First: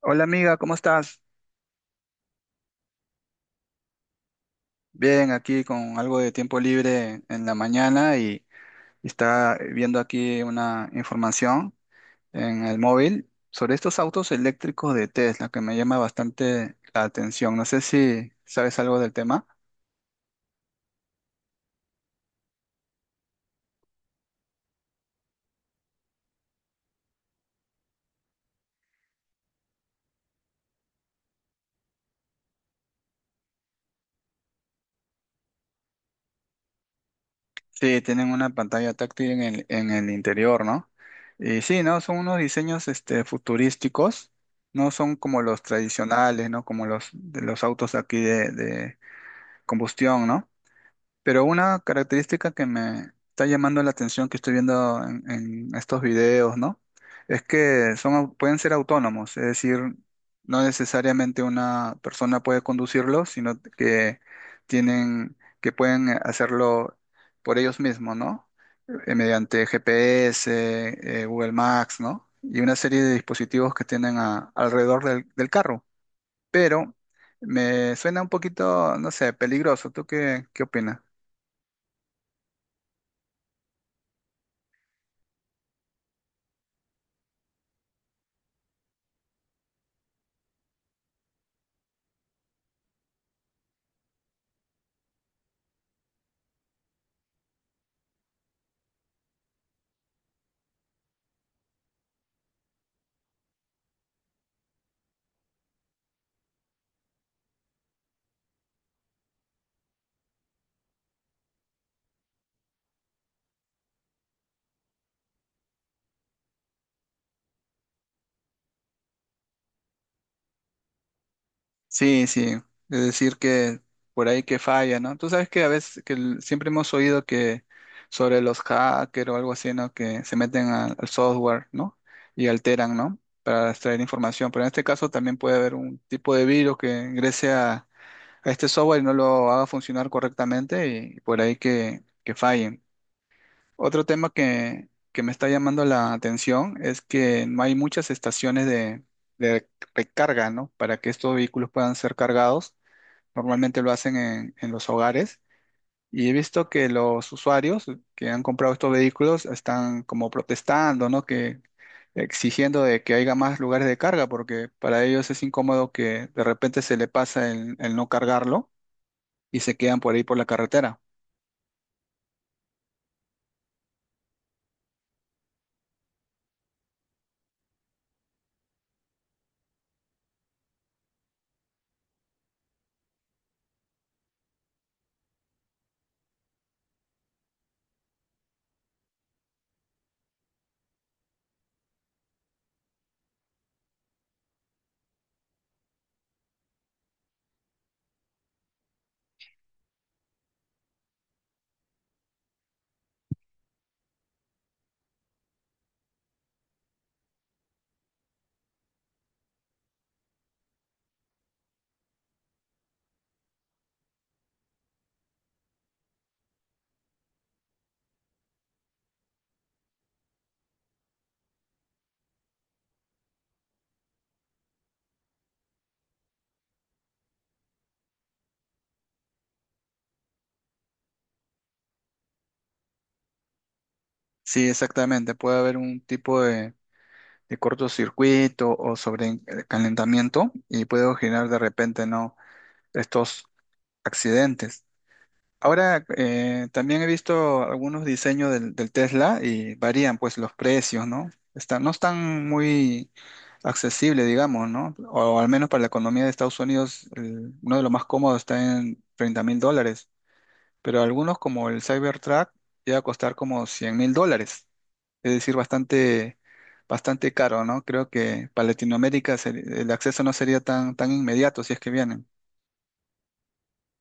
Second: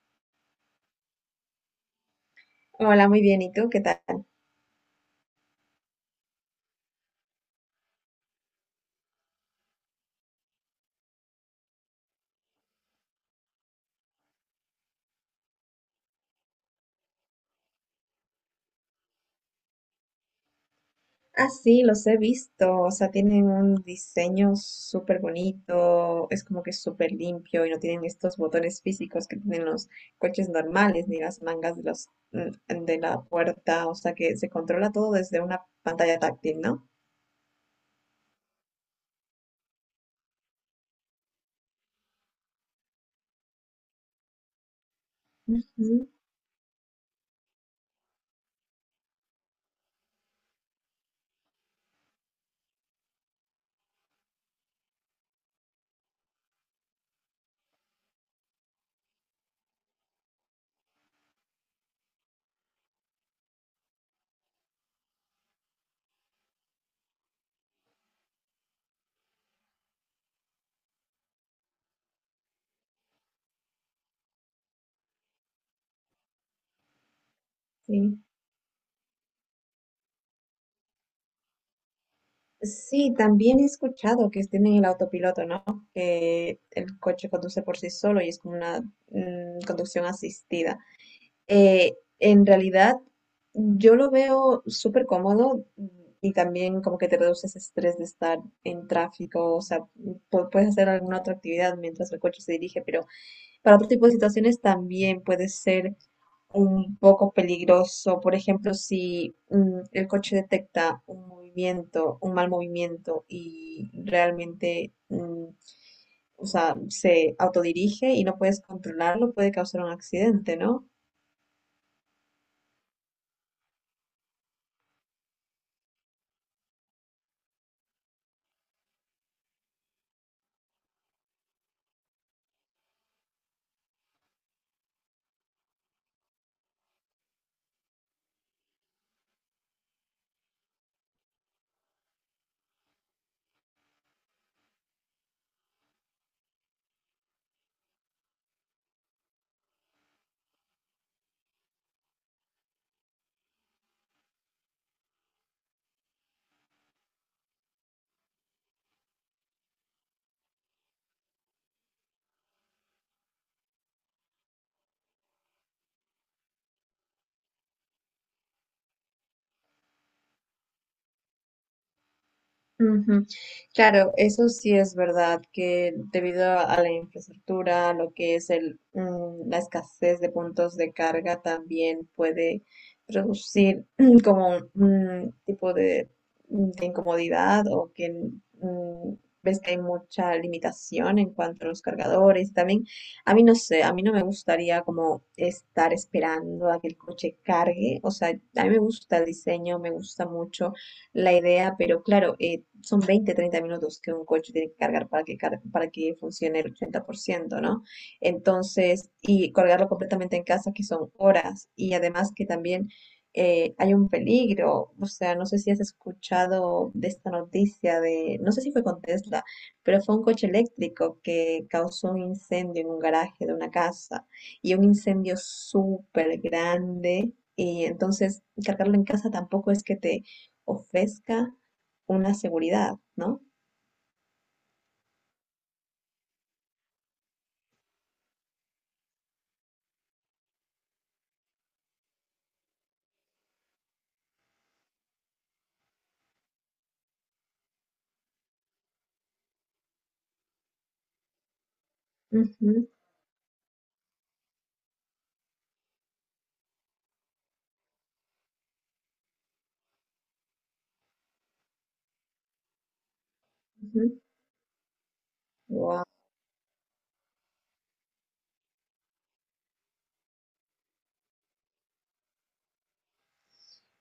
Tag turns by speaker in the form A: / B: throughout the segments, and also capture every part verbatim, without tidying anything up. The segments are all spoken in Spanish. A: Hola amiga, ¿cómo estás?
B: Hola, muy bien. ¿Y tú qué tal?
A: Bien, aquí con algo de tiempo libre en la mañana y, y está viendo aquí una información en el móvil sobre estos autos eléctricos de Tesla que me llama bastante la atención. No sé si sabes algo del tema.
B: Ah, sí, los he visto. O sea, tienen un diseño súper bonito. Es como que súper limpio y no tienen estos botones físicos que tienen los coches normales ni las mangas de los mm, de la puerta. O sea, que se controla todo desde una pantalla táctil, ¿no?
A: Sí, tienen una pantalla táctil en el, en el interior, ¿no? Y sí, ¿no? Son unos diseños este, futurísticos, no son como los
B: Ujú,
A: tradicionales, ¿no? Como los de los autos aquí de, de combustión, ¿no? Pero una característica que me está llamando la atención que estoy viendo en, en estos videos, ¿no? Es que son, au- pueden ser autónomos, es decir, no necesariamente una persona puede conducirlos, sino que tienen, que pueden eh, hacerlo por ellos mismos, ¿no? Eh, mediante G P S, eh, Google Maps, ¿no? Y una serie de dispositivos que tienen a- alrededor del del carro. Pero me suena
B: sí.
A: un poquito, no sé, peligroso. ¿Tú qué, qué opinas?
B: Sí, también he escuchado que tienen el autopiloto, ¿no? Que el coche conduce por sí solo y es como una mm, conducción asistida. Eh, en realidad, yo lo veo súper cómodo mm, y también como que te reduce ese estrés de estar en tráfico, o sea, pu- puedes hacer alguna otra actividad mientras el coche se dirige, pero para otro tipo de situaciones también puede ser un poco peligroso. Por ejemplo, si mm, el coche detecta un movimiento, un mal movimiento y realmente... mm, o sea, se autodirige y no puedes controlarlo, puede causar un accidente, ¿no?
A: Sí, sí, es decir que por ahí que falla, ¿no? Tú sabes que a veces que el- siempre hemos oído que sobre los hackers o algo así, ¿no? Que se meten al, al software, ¿no? Y alteran, ¿no? Para extraer información. Pero en este caso también puede haber un tipo de virus que ingrese a, a este software y no lo haga funcionar correctamente y por ahí que, que fallen. Otro tema que, que me está llamando la atención es que no hay muchas estaciones de, de recarga, ¿no? Para que estos vehículos puedan ser cargados. Normalmente lo hacen en, en los hogares. Y he visto que los usuarios que han comprado estos vehículos están como protestando, ¿no? Que exigiendo de que haya más lugares de carga, porque para ellos es incómodo que de repente se le pasa el, el no cargarlo y se quedan por ahí por la carretera.
B: Ujú. Claro, eso sí es verdad que debido a a la infraestructura, lo que es el, mm, la escasez de puntos de carga también puede producir como un tipo de, de incomodidad o que mm, ves que hay mucha limitación en cuanto a los cargadores. También, a mí no sé, a mí no me gustaría como estar esperando a que el coche cargue. O sea, a mí me gusta el diseño, me gusta mucho la idea, pero claro, eh, son veinte, treinta minutos que un coche tiene que cargar para que, car- para que funcione el ochenta por ciento, ¿no? Entonces, y cargarlo completamente en casa, que son horas, y además que también eh, hay un peligro, o sea, no sé si has escuchado de esta noticia de, no sé si fue con Tesla, pero fue un coche eléctrico que causó un incendio en un garaje de una casa y un incendio súper grande. Y entonces cargarlo en casa tampoco es que te ofrezca una seguridad, ¿no?
A: Sí, exactamente. Puede haber un tipo de, de cortocircuito o sobrecalentamiento y puede generar de repente, ¿no? Estos accidentes. Ahora eh, también he visto algunos diseños del, del Tesla y varían pues los precios, ¿no? Están, no están
B: Ujú,
A: muy accesibles, digamos, ¿no? O al menos para la economía de Estados Unidos, el- uno de los más cómodos está en treinta mil dólares, pero algunos como el Cybertruck llega a costar como cien mil
B: ujú.
A: dólares, es decir,
B: Wow,
A: bastante, bastante caro, ¿no? Creo que para Latinoamérica se- el acceso no sería tan, tan inmediato si es que vienen.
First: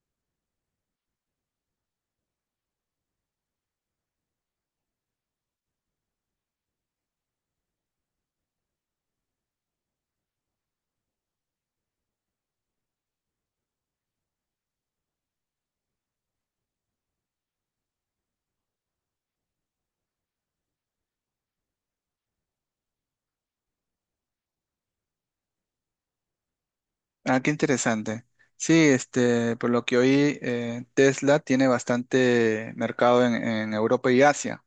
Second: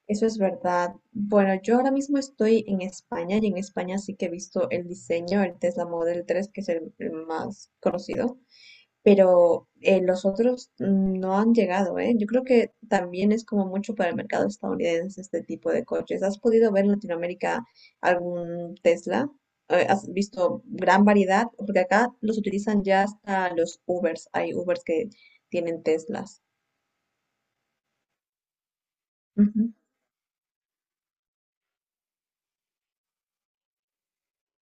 B: eso es verdad. Bueno, yo ahora mismo estoy en España y en España sí que he visto el diseño, el Tesla Model tres, que es el el más conocido. Pero eh, los otros no han llegado, ¿eh? Yo creo que también es como mucho para el mercado estadounidense este tipo de coches. ¿Has podido ver en Latinoamérica algún Tesla? Eh, ¿Has visto gran variedad? Porque acá los utilizan ya hasta los Ubers. Hay Ubers que tienen Teslas.
A: Ah, qué interesante. Sí, este, por
B: Ujú,
A: lo que oí, eh, Tesla tiene bastante mercado en, en Europa y Asia.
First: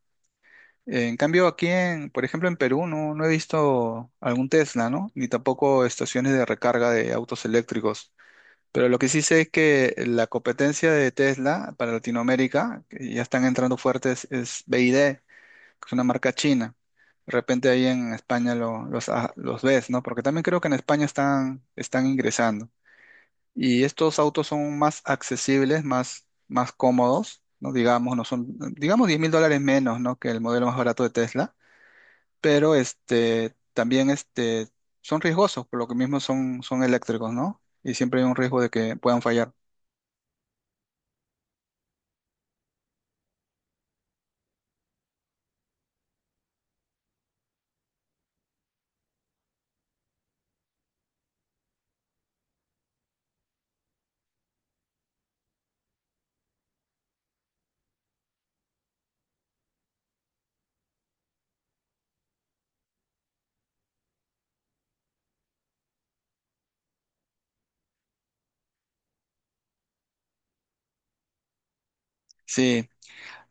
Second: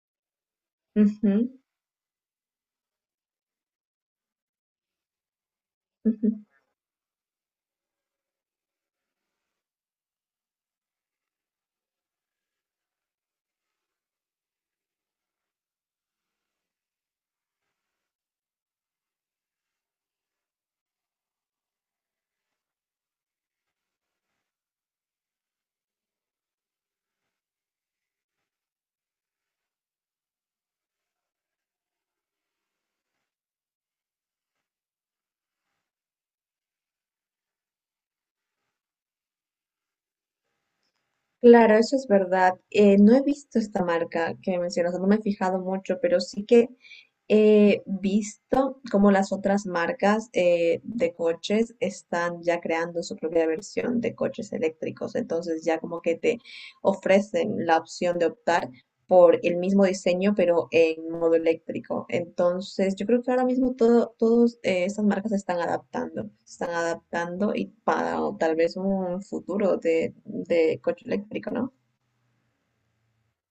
A: En cambio,
B: ujú,
A: aquí en, por ejemplo, en Perú no, no he visto algún Tesla, ¿no? Ni tampoco estaciones de
B: ujú.
A: recarga de autos eléctricos. Pero lo que sí sé es que la competencia de Tesla para Latinoamérica, que ya están entrando fuertes, es B Y D, que es una marca china. De repente ahí en España lo- los, ah, los ves, ¿no? Porque también creo que en España están, están ingresando. Y estos autos son más accesibles, más, más cómodos, ¿no? Digamos, no son, digamos diez mil dólares menos, ¿no?, que el modelo más barato de Tesla, pero este, también este, son riesgosos, por lo que mismo son, son eléctricos, ¿no? Y siempre hay un riesgo de que puedan fallar.
B: Claro, eso es verdad. Eh, no he visto esta marca que mencionas, no me he fijado mucho, pero sí que he visto cómo las otras marcas eh, de coches están ya creando su propia versión de coches eléctricos. Entonces ya como que te ofrecen la opción de optar por el mismo diseño, pero en modo eléctrico. Entonces, yo creo que ahora mismo todo, todas estas marcas se están adaptando, se están adaptando y para tal vez un futuro de, de coche eléctrico, ¿no?
A: Sí,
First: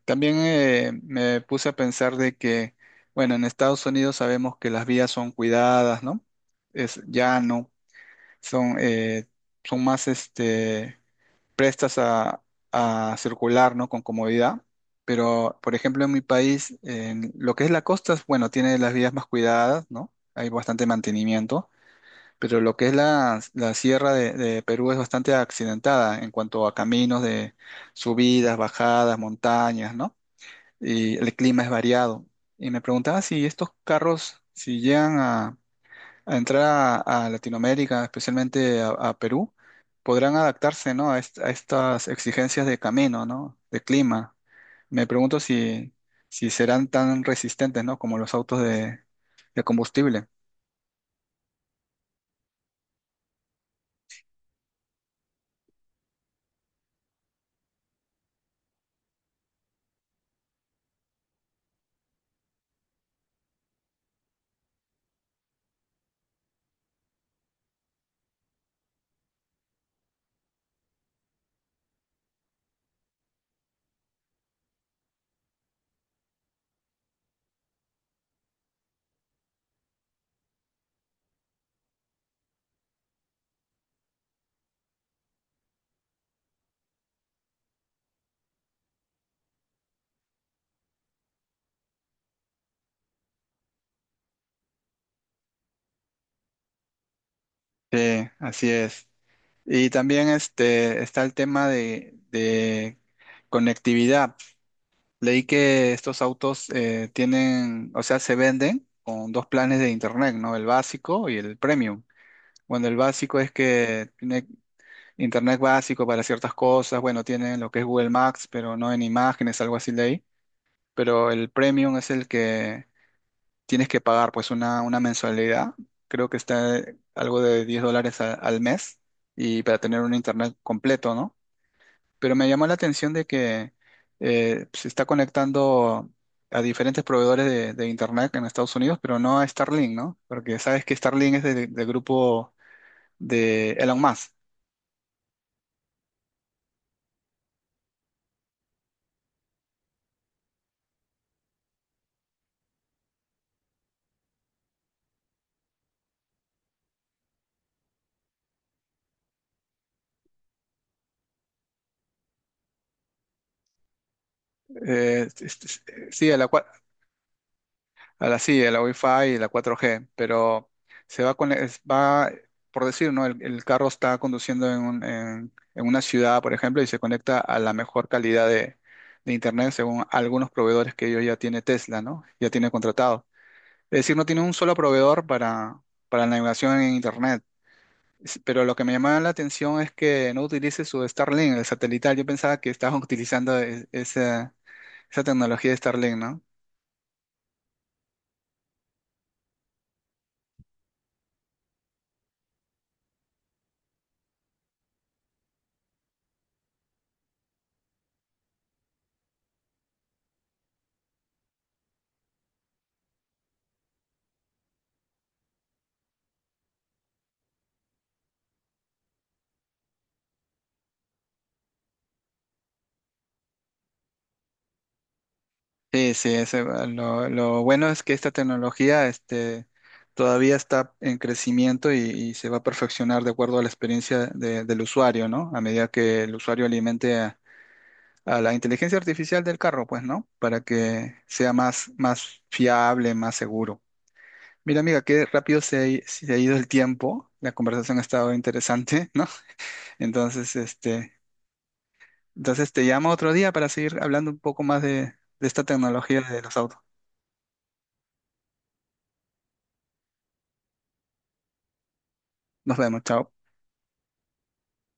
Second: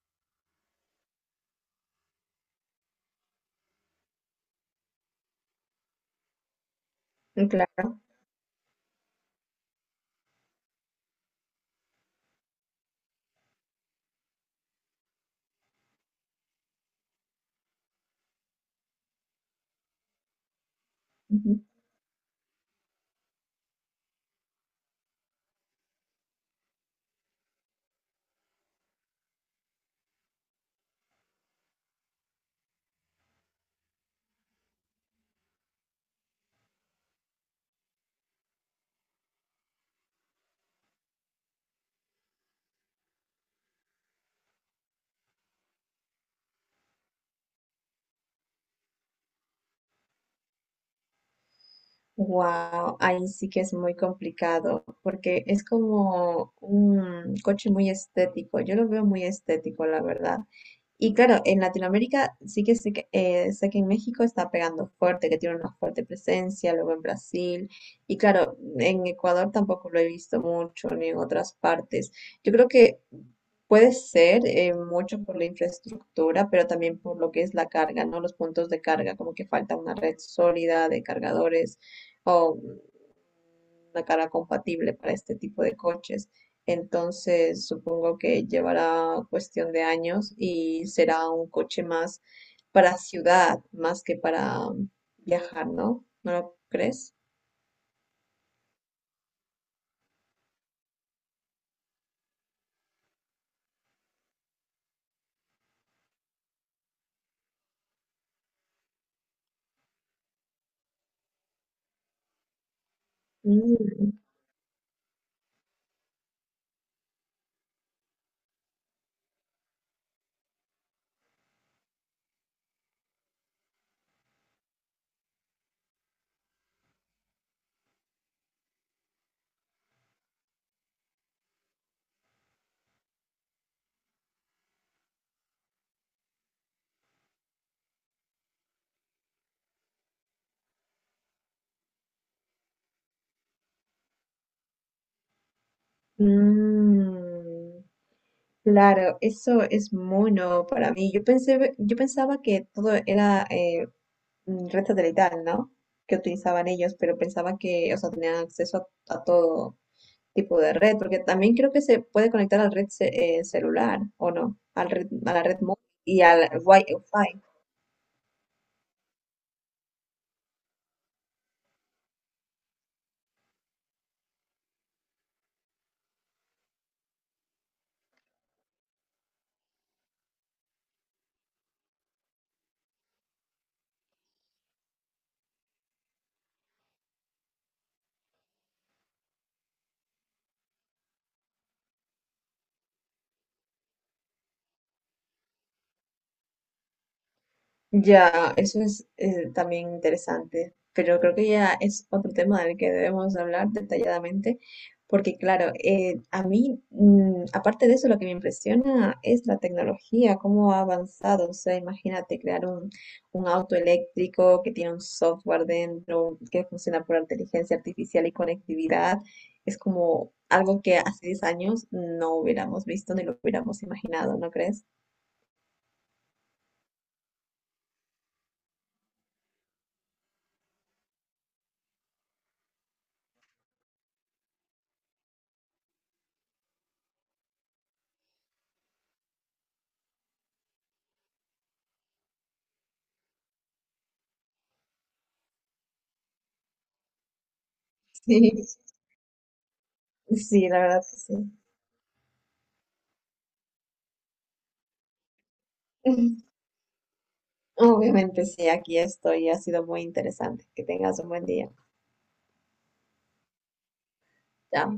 A: también eh, me puse a pensar de que, bueno, en Estados Unidos sabemos que las vías son cuidadas, ¿no? Es llano,
B: Claro.
A: son, eh, son más este, prestas a, a circular, ¿no? Con comodidad. Pero, por ejemplo, en mi país, en lo que es la costa, bueno, tiene las vías más cuidadas, ¿no? Hay bastante mantenimiento, pero lo que es la, la sierra de, de Perú es bastante accidentada en cuanto a caminos de subidas, bajadas, montañas, ¿no? Y el clima es variado. Y me preguntaba si estos carros, si llegan a a entrar a, a Latinoamérica, especialmente a, a Perú, podrán adaptarse, ¿no?, a, est- a estas exigencias de camino, ¿no? De clima. Me pregunto si, si serán tan resistentes, ¿no? Como los autos de, de combustible.
B: Wow, ahí sí que es muy complicado porque es como un coche muy estético. Yo lo veo muy estético, la verdad. Y claro, en Latinoamérica sí que sé que, eh, sé que en México está pegando fuerte, que tiene una fuerte presencia, luego en Brasil. Y claro, en Ecuador tampoco lo he visto mucho, ni en otras partes. Yo creo que puede ser eh, mucho por la infraestructura, pero también por lo que es la carga, ¿no? Los puntos de carga, como que falta una red sólida de cargadores o una cara compatible para este tipo de coches. Entonces, supongo que llevará cuestión de años y será un coche más para ciudad, más que para viajar, ¿no? ¿No lo crees?
A: Sí, así es. Y también este, está el tema de, de conectividad. Leí que estos autos eh, tienen, o sea, se venden con dos planes de internet, ¿no? El básico y el premium. Bueno, el básico es que
B: Mm,
A: tiene internet básico para ciertas cosas. Bueno, tienen lo que es Google Maps, pero no en imágenes, algo así leí. Pero el premium es el que tienes que pagar, pues una, una mensualidad. Creo que está algo de diez dólares a- al mes y para tener un internet completo, ¿no? Pero me llamó la atención de que eh, se está conectando a diferentes proveedores de, de internet en Estados Unidos, pero no a Starlink, ¿no? Porque sabes que Starlink es del del grupo de Elon Musk.
B: mm, claro, eso es mono para mí. Yo pensé, yo pensaba que todo era eh, mm, red satelital, ¿no? Que utilizaban ellos, pero pensaba que, o sea, tenían acceso a, a todo tipo de red, porque también creo que se puede conectar a la red ce- eh, celular, ¿o no? Al red-
A: Eh,
B: a la red
A: es- es-
B: móvil y
A: sí, a la,
B: al
A: cual
B: Wi-Fi.
A: a la sí, a la Wi-Fi y la cuatro G, pero se va con, es- va, por decir, ¿no? El, el carro está conduciendo en, un- en- en una ciudad, por ejemplo, y se conecta a la mejor calidad de, de internet según algunos proveedores que ellos ya tiene Tesla, ¿no? Ya tiene contratado. Es decir, no tiene un solo proveedor para, para la navegación en internet. Es- Pero lo que me llamaba la atención es que no utilice su Starlink, el satelital. Yo pensaba que estaban utilizando e- esa, esa tecnología de Starlink, no.
B: Ya, eso es eh, también interesante, pero creo que ya es otro tema del que debemos hablar detalladamente, porque claro, eh, a mí, mm, aparte de eso, lo que me impresiona es la tecnología, cómo ha avanzado. O sea, imagínate crear un, un auto eléctrico que tiene un software dentro, que funciona por inteligencia artificial y conectividad. Es como algo que hace diez años no hubiéramos visto ni lo hubiéramos imaginado, ¿no crees?
A: Sí, sí, ese va- lo, lo bueno es que esta tecnología este, todavía está en crecimiento y, y se va a perfeccionar de acuerdo a la experiencia de- del usuario, ¿no? A medida que el usuario alimente a, a la inteligencia artificial del carro, pues, ¿no? Para que sea más, más fiable, más seguro. Mira, amiga, qué rápido se ha, i- se ha ido el tiempo. La conversación ha estado
B: Sí,
A: interesante, ¿no? Entonces,
B: Sí, la verdad
A: este,
B: que sí.
A: entonces te llamo otro día para seguir hablando un poco más de, de esta tecnología de los autos.
B: Obviamente sí, aquí estoy. Ha sido muy interesante. Que tengas un buen día.
A: Nos vemos, chao.
B: Chao.